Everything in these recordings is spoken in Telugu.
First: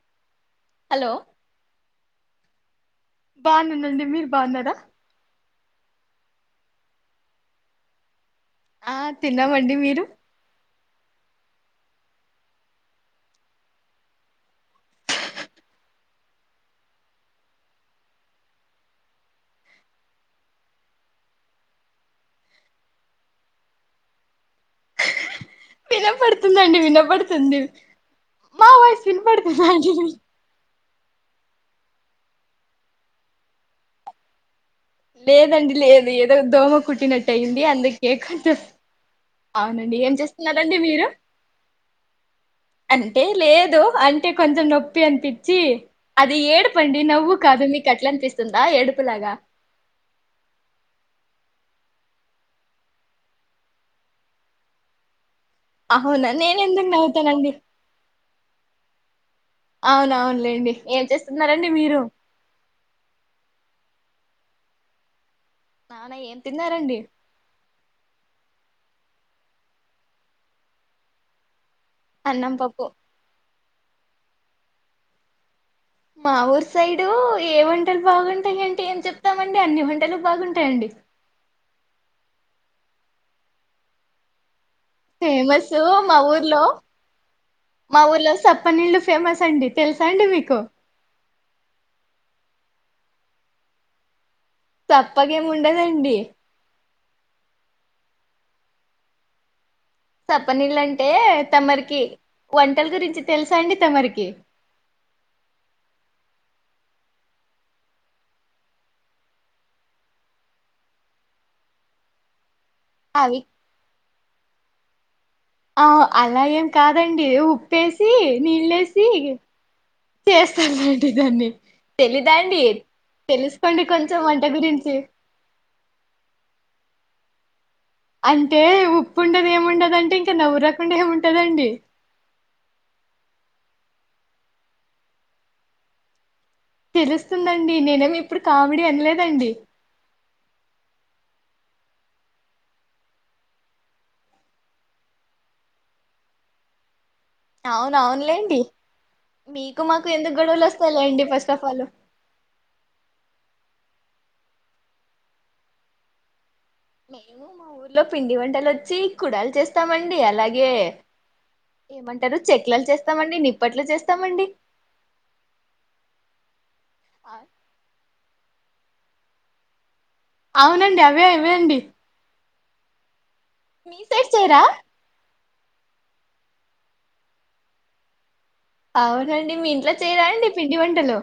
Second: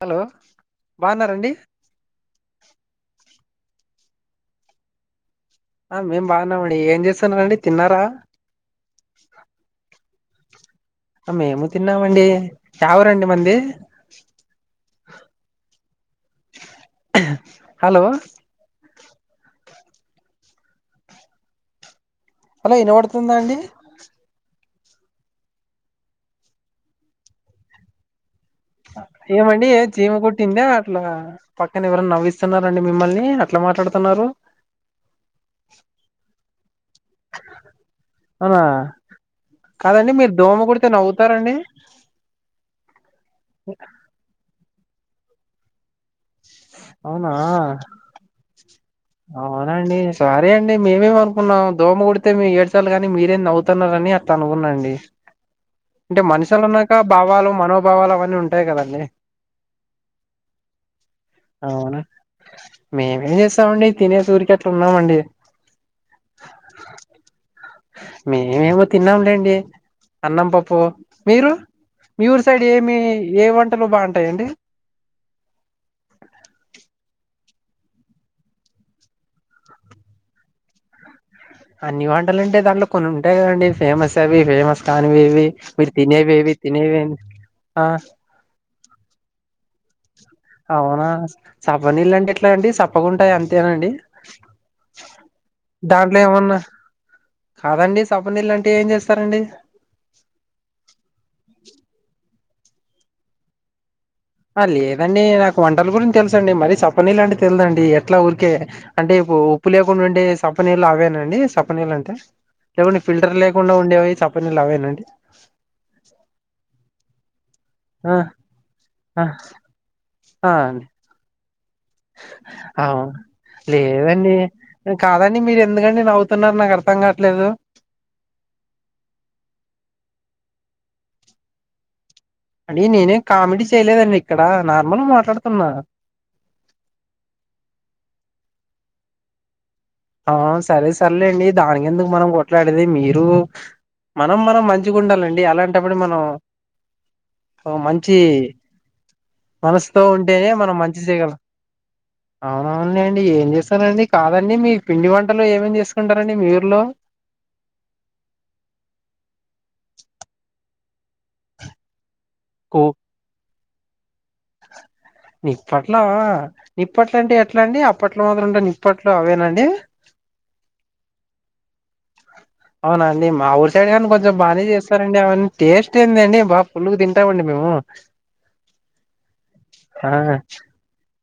హలో హలో బాగున్నారండి బాగున్నానండి మీరు బాగున్నారా ఆ మేం బాగున్నామండి ఏం చేస్తున్నరండి తిన్నారా ఆ తిన్నామండి మీరు మేము తిన్నామండి యా ఊరండి మంది హలో హలో ఇనపడుతుందా అండి ఇనపడుతుందండి వినపడుతుంది మా వాయిస్ వినపడుతుందా ఏమండి అండి జీమ మీకు కుట్టింద అట్లా పక్క పక్కన ఎవరన్నా నవ్విస్తున్నారండి మిమ్మల్ని అట్లా మాట్లాడుతున్నారు లేదండి లేదు ఏదో దోమ కుట్టినట్టు అయింది అందుకే కొంచం అవునా అవునండి ఏం కాదండి మీరు దోమ చేస్తున్నరండి కుడితే మీరు నవ్వుతారండి అంటే లేదు అంటే కొంచెం నొప్పి ప్పి అనిపించి అది ఏడుపండి అవునా నవ్వు కాదు మీకు అట్లా అనిపిస్తుందా ఏడు అవునండి సారీ అండి మేమేమనుకున్నాం దోమ కుడితే మ ఏడ్చలు కాని మీరేం నవవుతున్నార అని అట్లా అనుకున్నాండి అంటే అవునా నేను ఎందుకు మనుషులున్నాక నవ్వుతానండి భావాలు మనోభావాలు అవన్నీ ఉంటాయి కదండి అవున అవునులేండి ఏం చేస్తున్నారండి మీరు అవునా మేమేం చేస్తామండి తినేసి ఊరికి అట్లా ఉన్నామండి నానా ఏం తిన్నారండి మేమేమో తిన్నాంలేండి అన్నం పప్పు మీరు మీ ఊరు అన్నం సైడ్ పప్పు ఏమి ఏమంట బాగుంటాయండి మా ఊరు సైడు ఏ వంటలు బాగుంటాయింటే ఏం చెప్తామండి అన్ని వంటలు బాగుంటాయండి అన్ని వంటలు అంటే దాంట్లో కొన్ని ఉంటాయి కదండి ఫేమస్ అవి ఫేమస్ తాను వేవి ఫేమస్ మీరు మా తినేవేవి ఊర్లో తినేవేవి ఆ మా ఊర్లో సప్పనీళ్ళు ఫేమస్ అండి తెలుసా అండి మీకు అవునా సప్ప నీళ్ళ అంటే ఎట్లా అండి సప్పగాంటాయి అంతేనండి తప్పకేం ఉండదండి దాంట్లో ఏమన్నా కాదండి సప్పనీళ్లంటే ఏం చేస్తారండి సప్పనీళ్ళ అంటే తమరికి వంటల గురించి తెలుసా అండి తమరికి ఆ లేదండి నాకు వంటల గురించి తెలుసు అండి మరి సప్పనీళ్లు అంటే తెలిదండి ఎట్లా ఊరికే అంటే ఇప్పు ఉప్పు లేకుండా ఉండే సప్పనీళ్ళు అవేనండి సపని నీళ్లంటే లేకుంటె ఫిల్టర్ అవి లేకుండా ఉండేవి చప్పనీలు అవేనాండి ప్పేసి ఆ నీళ్ళసి ఆ చేస్తారండి దాన్ని తెలీదా అండి అవు తెలుసుకోండి కొంచెం లేదండి వంట గురించి కాదండి మీరు ఎందుకండి నవ్వుతున్నారు నాకు అర్థంగా ట్లేదు అంటే ఉప్పు ఉండదేముండదంటే ఇంకా నవ్వు రాకుండా ఏముంటదండి అండి నేనేం కామెడీ చేయలేదండి ఇక్కడ నార్మల్ మాట్లాడుతున్నా తెలుస్తుందండి నేనేమి ఇప్పుడు కామిడి అనలేదండి ఆ సరే సర్లేండి దానికి ఎందుకు మనం కొట్లాడేది మీరు మనం మనం మంచిగా ఉండాలండి అలాంటప్పుడు మనం ఓ అవున మంచి అవును లేండి మనసుతో ఉంటేనే మనం మంచి చేయగలం ఫస్ట్ ఆఫ్ ఆల్ అవునవు లేండి ఏం చేస్తారండి కాదండి మీ పిండి వంటలు ఏమేమి చేసుకుంటారండి మీరు మేము మా ఊర్లో పిండి వంటలు వచ్చి కుడాలు చేస్తామండి అలాగే ఏమంటారు చెట్లలు చేస్తామండి నిప్పట్లు చేస్తాం నిప్పట్ల నిప్పట్ల అంటే ఎట్లా అండి అప్పట్లో మా [unintelligible] అప్పట్లో అవేనండి అవునండి అవే ఇవే అండి అవున అండి మా ఊరు సైడ్ మీ కానీ కొంచెం చేయరా బాగానే చేస్తారండి అవన్నీ టేస్ట్ ఏందండి బాగా పులుగు తింటామండి మేము అవునండి మీ ఇంట్లో ఆ చేయరా అండి పిండి వంటలు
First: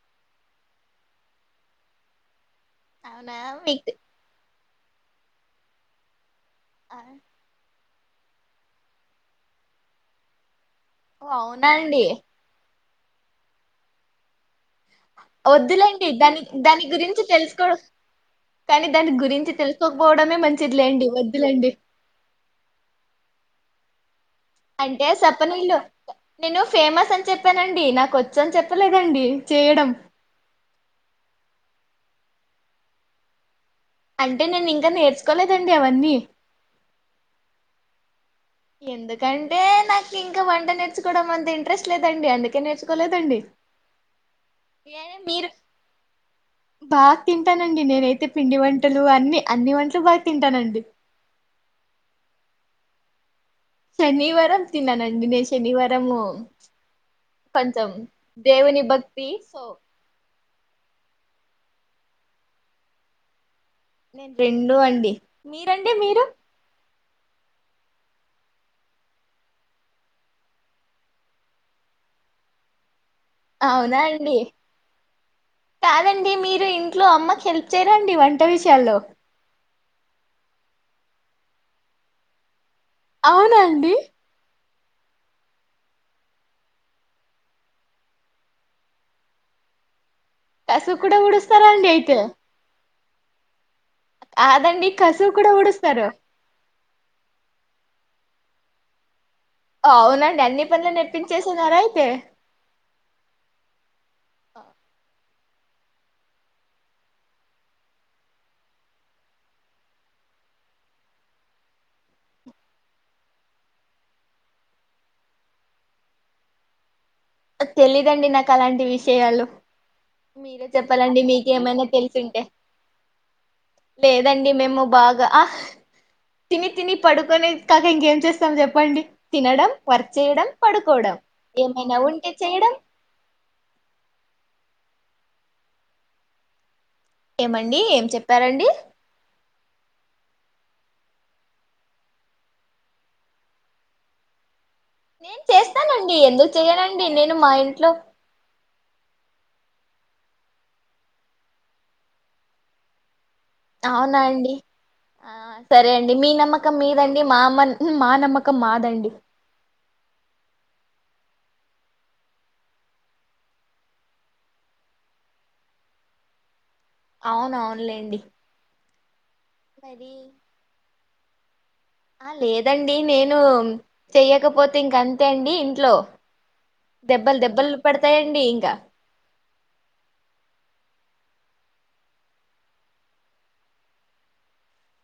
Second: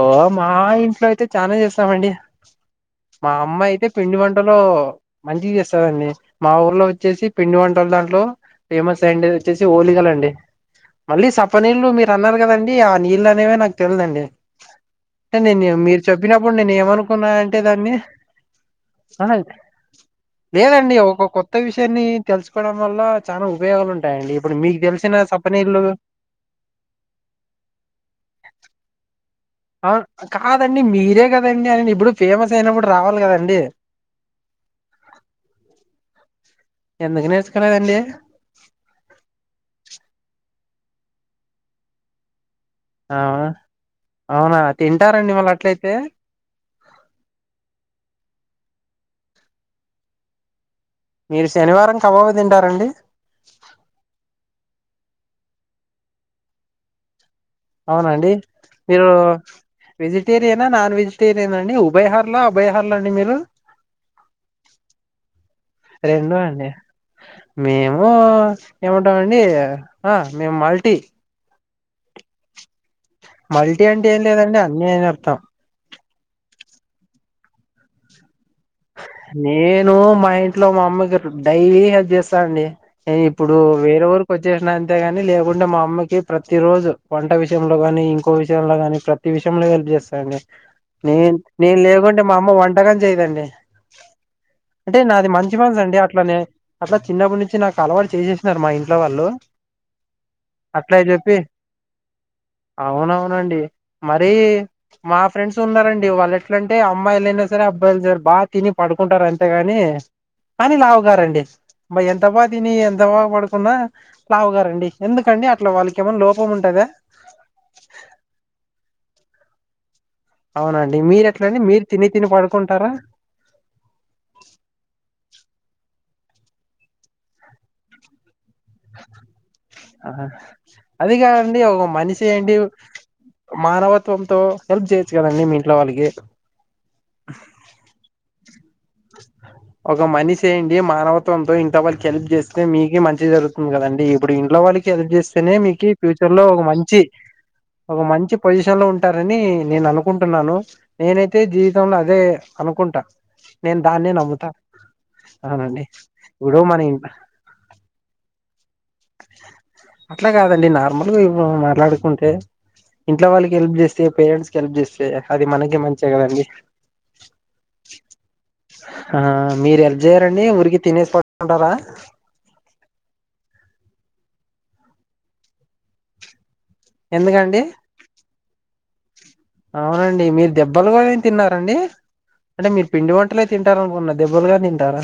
ఓ మా ఇం లో అయితే చానా చేస్తామండి మా అవునా అమ్మాయి అయితే మీకు పిండి వంటలు మంచి చేస్తదండి మా ఊర్లో ఆ, వచ్చేసి పిండి వంటలు దాన్ లో ఫేమస్ అండి వచ్చేసి హోలీగాల అండి ఓ మళ్ళీ అవునా సప్పనీళ్లు అండి మీరు అన్నారు కదండి ఆ నీళ్ళు అనేవ నాకు తెలిదండి అంటే నేను మీరు వద్దులేండి దాని చెప్పినప్పుడు నేను దాని గురించి ఏమనుకున్నా అంటే తెలుసుకో దాన్ని కానీ దాని ఆహా గురించి తెలుసుకోకపోవడం లేదండి ఒక కొత్త విషయాన్ని తెలుసుకోవడం వల్ల చాలా ఉపయోగాలుంటాయండి అంటే సప్పనీళ్లు నేను ఫేమస్ అని చెప్పానండి నాక వచ్చ అని చెప్పలేదండి చేయడం అవును కాదండి మీరే కదండి అయన ఇప్పుడు ఫేమస్ అయినప్పుడు రావాలి కదండి అంటే నేను ఇంకా నేర్చుకోలేదండి అవన్నీ ఎందుకు నేర్చుకోలేదండి ఎందుకంటే నాకు ఇంకా వంట నేర్చుకోవడం అంత ఇంట్రెస్ట్ లేదండి అందుక కె ఆ నేర్చుకోలేదండి అవునా తింటారండి మళ్ళ మీరు అట్లయితే బాగా తింటానండి నేనైతే పిండి వం ట్టలు అన్ని అన్ని వంటలు బాగా తింటానండి మీరు శనివారం కబబ్ తింటారండి శనివారంం తిననండి నే శనివారము కొంచెం అవునండి దేవుని మీరు భక్తి సో వెజిటేరియనా నాన్ వెజిటేరియన్ అండి ఉభయ హార్ల అభయ హార్ల అండి మీరు నేను రెండు అండి మీరండి మీరు రెండు అండి మేము ఏమంటామండి ఆ మేము మల్టీ మల్టీ అవునా అంట ఏం అండి లేదండి అన్నీ అని అర్థం కాదండి మీరు ఇంట్లో అమ్మకి హెల్ప్ చేయరండి వంట విషయాల్లో నేను మా ఇంట్లో మా అమ్మకి డైలీ హెల్ప్ చేస్తానండి ఇగ ఇప్పుడు అవునండి వేరే ఊరికి వచ్చేసిన అండీ అంతే గాని లేకుంటే మా అమ్మకి ప్రతి రోజు వంట విషయంలో గాని ఇంకో విషయంలోగాని ప్రతి విషయంలో హెల్ప్ చేస్తా అండి కసువు కూడా నేను ఊడుస్తారా నేను అండి అయితే లేకుంటే మా అమ్మ వంటకాం చేయదండి కాదండి అంటే నాది కసువు కూడా మంచి మనసు అండి ఊడుస్తారు అట్ల నే అట్లా చిన్నప్పటి నుంచి నాకు అలవరిచ తీసేసినన్నారు మా ఇంట్లో వాళ్ళు అవునండి అన్ని పనులు అట్లా చెప్పి నేర్పించేసన్నారా అయితే అవునవునండి మరి మా ఫ్రెడ్స్ ఉన్నారండి వాళ్ ఎట్ల అంటే అమ్మాయిలు ఐనా సరే అబ్బాయిలు ఐనా సరే బా తిని పడుకుంటారు అంతేగాని కానీ లావుగారండి బ ఎంత బాగా తిని ఎంత బాగా పడుకున్నా లావుగారండి ఎందుకండి అట్లా వాళ్ళకి ఏమనా లోపం ఉంటదా చేయాలో మీరే అవునండి చెప్పాలండి మీరు ఎట్లా అండి మీకేమైనా మీరు తిని తెలిసు తిని ఉంటే పడుకుంటారా లేదండి మేము బాగా ఆహ్హ్ తిని తిని పడుకొనేది కాక ఇంకేం చేస్త స్తాం చెప్పండి తినడం వర్క్ ఆహా, చేయడం పడుకోవడం అది కాదండి ఒక ఏమైనా మనిషి ఉంటే ఏంటి చేయడం మానవత్వంతో హెల్ప్ చేయొచ్చు కదండి మీ ఇంట్లో వాళ్ళకి ఏమండి ఏం చెప్పారండి ఒక మనిషి అయ్యుండి మానవత్వంతో ఇంట్లో వాళ్ళకి హెల్ప్ చేస్తే మీకె మంచి జరుగుతుంది కదండి ఇప్పుడు ఇంట్లో వాళ్ళకి హెల్ప్ నేను చేస్తేనే మీకు చేస్తానండి ఫ్యూచర్ లో ఎందుకు ఒక మంచి చెయనండి నేను మా ఇంట్లో ఒక మంచి పొజిషన్ లో ఉంటారని నేననుకుంటున్నాను నేనైతే జీవితంలో అదే అనుకుంటా నేన్ దాన్నే అవునా నమ్ముతా అండి ఆ అవునండి సరే అండి మీ ఇప్పుడు నమ్మకం మన ఇన్ మీదండి మా మ మా నమ్మకం మాదండి అట్ల కాదండి నార్మల్గా ఇప్పు మాట్లాడుకుంటే ఇంట్లో వాళ్ళకి హెల్ప్ చేస్తే పేరెంట్స్ కి హెల్ప్ చేస్తే అది మనకే మంచిగ కదండి అవునవునులేండి ఆ మీరు హెల్ప్ చెయ్యారండి ఊరికె తినేసి పడుకుంటారా ఆ లేదండి నేను చెయ్యకపోతే ఇంక అంతే అండి ఇంట్లో దెబ్బల్ ఎందుకండి దెబ్బలు పడతాయండి ఇంకా అవునండి మీరు దెబ్బలు కూడా తిన్నారండి అంటే మీరు పిండి వంటలే తింటారనుకున్న దెబ్బలు గాని తింటారా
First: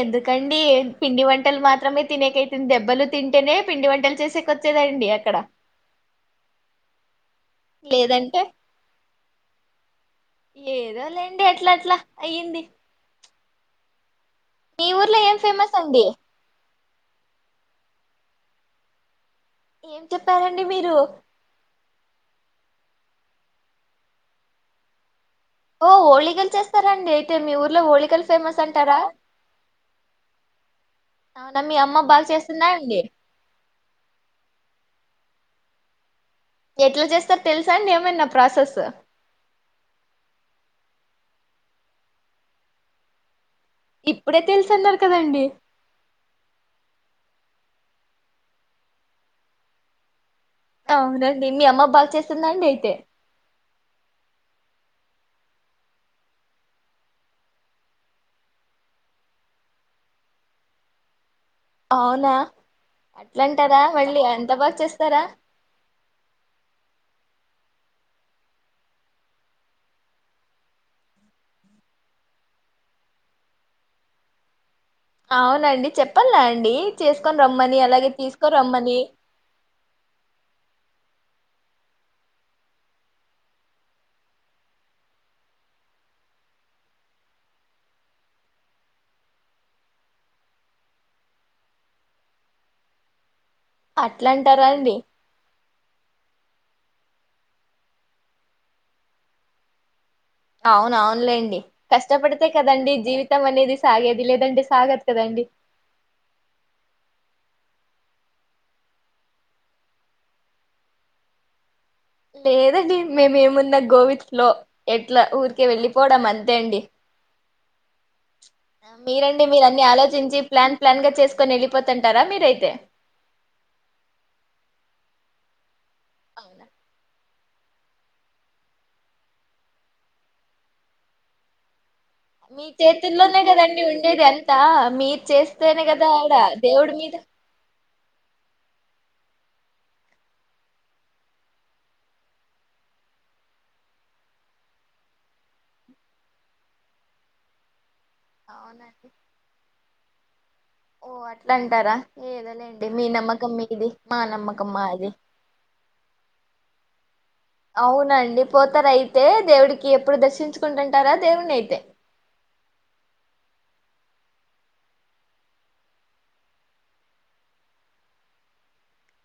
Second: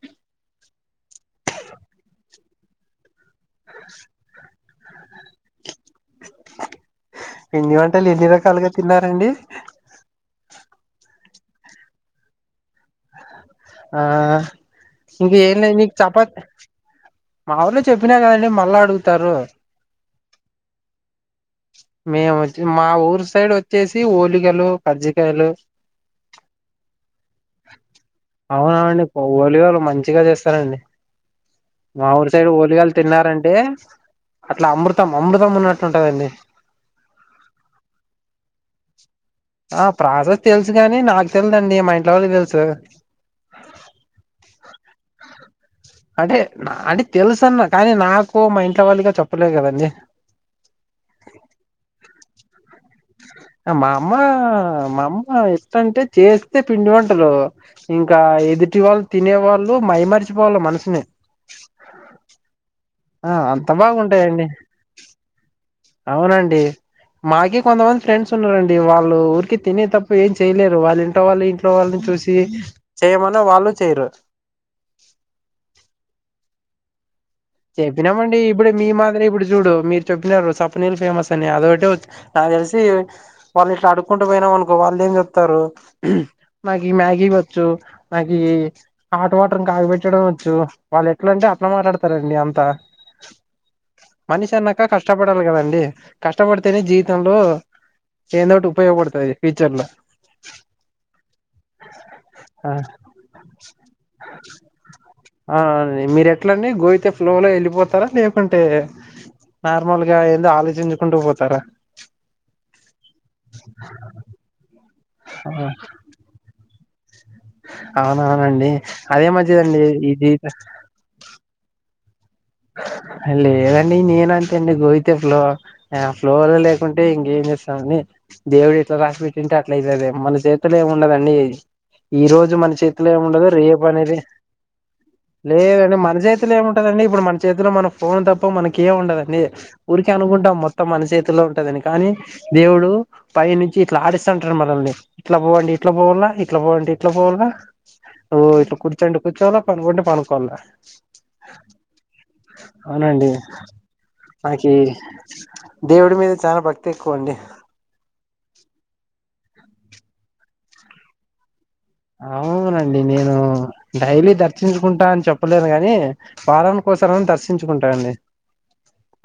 ఎందుకండి పిండి వంటలు మాత్రమే తినేకైంది దెబ్బలు తింటేనే పిండి వంటలు చేసేకొచ్చె ఉంటుందండి అక్కడ పిండి వంటలు ఎన్ని లేదంటే రకాలుగా తిన్నారండి ఏదో లేండి అట్ల అట్ల అయ్యింది ఆ మీ ఊర్లో ఇంక ఏం ఫేమస్ ఏందండి మీకు అండి చపాతి మా ఊర్లో చెప్పినా కదండి మళ్ళా అడుగుతారు ఏం చెప్పారండి మీరు మేము వచ్చి మా ఊరు సైడ్ వచ్చేసి ఓలిగలు కజ్జికాయలు ఓ ఓళికలు చేస్తారండి అయితే మీ ఊర్లో ఓళికలు ఫేమస్ అంటారా అవునవునండి ఓలిగలు మంచిగా చేస్తారంండి అవునా మీ అమ్మ మా బాగా ఊరి సైడ్ చేస్తుందా ఓలిగలు అండి తిన్నారంటే అట్ల అమృత్ తం అమృతం ఉన్నట్లుంటదండి ఎట్ల చేస్తారు తెలుసా అండి ఏమన్న ప్రాసెస్ ఆ ప్రాసెస్ తెలుసు కాని నాకు తెలిదండి మా ఇంట్లో వాళ్ళకి తెలుసు ఇప్పుడే తెలుసన్నారు కదండి అంటే అంటే తెలుసన్న కానీ నాకు మా ఇంట్లో వాళ్ళగా చెప్పలేదు కదండి అవునండి మీ అమ్మ బాగా చేస్తుందండి అయితే మా అమ్మ మా అమ్మ ఎట్టన్టే చేస్తే పిండి వంటలు ఇంకా ఎదుటి వాళ్ళు తినే వాళ్ళు మైమర్చిపోవాల మనసుని అవునా ఆ అంత అట్లంటారా మళ్ళీ బాగుంటాయండి అంత బాగా చేస్తారా అవునండి మా మాకి కొంతమంది ఫ్రెండ్స్ ఉన్నారండి వాళ్ళు ఊరికి తినే తప్ప ఏం చేయలేరు వాళ్ళింట్లో వాళ్ళు ఇంట్లో వాళ్ళు చూసి చెయ్యమన్న వాళ్ళు చెయ్యరు అవునండి చెప్పాల అండి చేస్త చెప్పినామండి ఇప్పుడె మీ మాదిరే ఇప్పుడు చూడు మీరు చెప్పినారు సప్పనీళ్ ఫేమస్ ని అదోటె వచ్చు నాకు తెలిసి వాళ్ళు ఇట్లా అడుకుంటూ పోయినాం అనుకో వాళ్ళు ఏం చెప్తారు నాకి మ్యాగీ వచ్చు నాకీ హాట్ వాటర్ని కాకబెట్టడం వచ్చు వాల్లెట్లంటే అట్ల మాట్లాడతారండి అంతా అట్లా అంటారా మనిషన్నాక అండి కష్టపడాలి కదండి కష్టపడితేనే జీవితంలో ఏందోటి ఉపయోగపడుతుంది ఫ్యూచర్ లో అవునవునులేండి కష్టపడితే కదండి జీవితం అనేది సాగేది లేదండి సాగదు కదండి హా అండి మీరెట్లండి గోవితే ఫ్లో లో ఎళ్ళిపోతారా లేకుంటే నార్మల్ గా ఏందో ఆలోచించుకుంటూ పోతారా లేదండి మేమేమున్నా గో విత్ ఫ్లో ఎట్లా ఊరికే వెళ్ళిపోవడం అంతే అండి అవునవునండి అదే మీరండి మీరు మంచిదండి అన్ని ఈ ఆలోచించి జీత ప్లాన్ ప్లాన్ గా చేసుకొని వెళ్ళిపోతుంటారా మీరైతే లేదండి నేనంతే అండి గోవితే ఫ్లో ఫ్లోలో అవునా లేకుంటే ఇం ఏం చేస్తామండి దేవుడు ఇట్లా రాసి పెట్టింటే అట్ల అయితుద మన చేతులో ఏమి ఉండదండి ఈ రోజు మీ మన చేతిలో చేతుల్లోనే ఏమిండదు కదండి రేపు అనేది ఉండేది అంతా మీరు చేస్తేనే లేదండి కదా మన ఆడ చేతిలో ఏముంటదు దేవుడి మీద మన చేతిలో మన ఫోన్ తప్ప మనక ఏ ఉండదండి ఊరికే అనుకుంటా మొత్తం మన చేతిలో ఉంటదని కానీ దేవుడు పై నుంచి ఇట్లా ఆడిస్తుంటారు మనల్ని ఇట్లా పోవండి ఇట్లా పోవాల ఇట్లా పోవండి ఇట్లా పోవాల ఓ ఇట్లా అవునండి కూర్చోండి కూర్చోవలో పనుకోండి పనుకోవాల ఏదో లేండి మీ అవునండి నమ్మకం ఇది మా నాకి నమ్మకమా అది దేవుడి మీద భక్తి ఎక్కువ అండి అవునండి పోతారు అయితే దేవుడికి ఎప్పుడు దర్శించుకుంటుంటారా దేవుడిని అయితే అవునండి నేను డైలీ దర్శించుకుంటా అని చెప్పలేను కానీ ఒసారిం దర్శించుకుంటాారండి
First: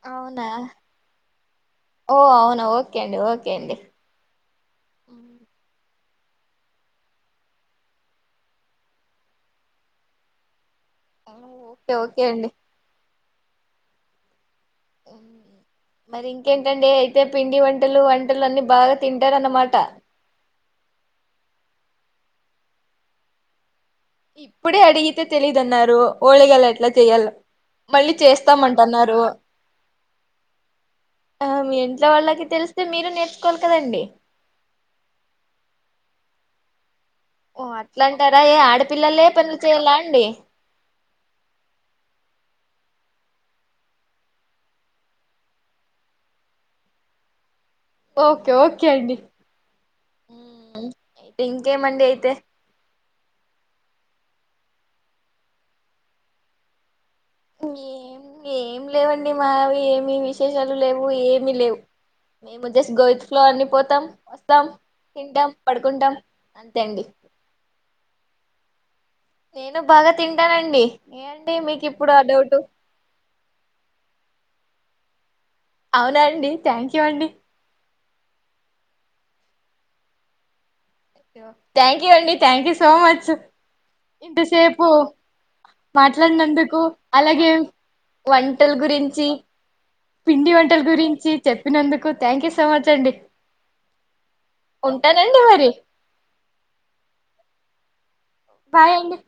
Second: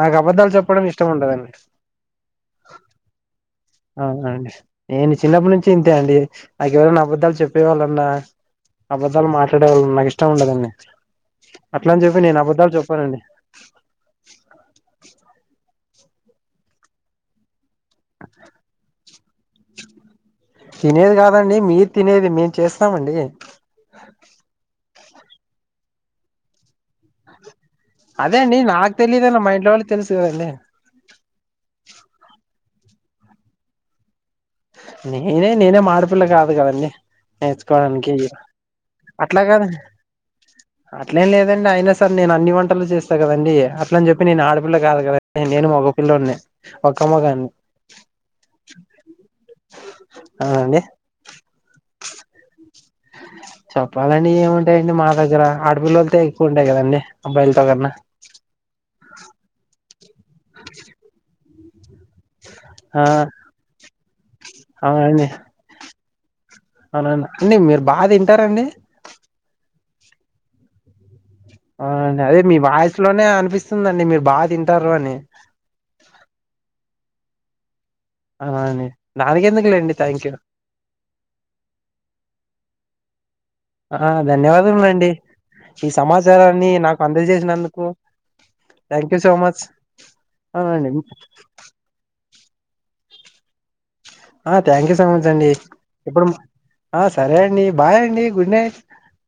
నాకు అవునా అబధాలు చెప్పడం ఇష్టం ఉండదండి ఓ అవునా ఓకే అండి ఓకే అండి అవునండి నేను ఉమ్, చిన్నప్పటి నుంచి అే అండి నాకు ఎవరైనా అబద్ధాలు చెప్పేవాళ్ళన్నా అబద్ధాలు మాట్లాడే వాళ్ళన్నా నాకు ఇష్టం ఉండదండి అట్ల ఓకే అని ఓకే చెప్పి నేను అండి అబధాలు చెప్పానండి అవు మరి ఇంకేంటండి అయితే పిండి వంటలు వంటలు అన్నీ బాగా తింటారన్నమాట తినేది కాదండి మీరు తినేది మేము చేస్తామండి ఇప్పుడే అడిగితే తెలీదున్నారు ఓలేేగాల ఎట్లా చెయాల అదే అండి నాకు తెలియదున్న మా ఇంట్లో వాళ్ళ తెలుసు కదండి ఆ మీ ఇంట్లో వాళ్ళకి తెలిస్తే మీరు నేర్చుకోవాలి కదండి నేనే నేనే మాడిపిల్ల కాదు కదండీ ఓ అట్లా నేర్చుకోడానినికి అంటారా ఏ ఆడపిల్లలే అట్లా పనులు కదా చేయాలా అండి అట్లేం లేదండి అయినా సర నేను అన్ని వంట పట్టలు చేస్తా కదండడి అట్ల అని చెప్పి నేను ఆడపిల్ల కాదు కదా నేను మగపిిల్ల ఉన్నా ఒక్కమ్మగాని ఓకే ఓకే అండి అవునండి అయితే ఇంకే మండడి అయితే చెప్పాలండి ఏముంటాయండి మా దగ్గర ఆడపిల్లలతో ఎక్కువ ఉంటాయి కదండి అబ్బాయిలతో కన్నా ఏం ఏం లేవండి మా ఏం మీ విశేషాలు లేవు ఏమిీ లేవు మేము జస్ట్ ఆ గోవిత్ ఫ్లో అన్ని పోతాం ద్దాం తింటాం పడుకుంటాం అంతే అండి అవుననా అండి మీరు బాగా తింటారంండి నేను బాగా తింటానండి ఏ అండి మీకు ఇప్పుడు ఆ అదే మీ డౌట్ వాయిసు లోనే అనిపిస్తుందిండి మీరు బాగా తింటారు అని అవునాండి థ్యాంక్ యూ అండి అ దానికి ఎందుకులేండి థ్యాంక్ యూ థ్యాంక్ యూ అండి థ్యాంక్ యూ సో మచ్ ఆ ఇంతసేపు ధన్యవాదములండి ఈ సమాచారాన్ని మాట్లాడినందుకు నాకు అలాగే అందజేసినందుకు వంటలు థ్యాంక్ యూ గురించి సో మచ్ పిండి వంటల అవునండి గురించి చెప్పినందుకు థ్యాంక్ యూ సమచండి ఆ థ్యాంక్ యూ సో మచ్ అండి ఇప్పుడు ఆ సరే అండి బాయ్ అండి గుడ్ నైట్ బాయ్ అండి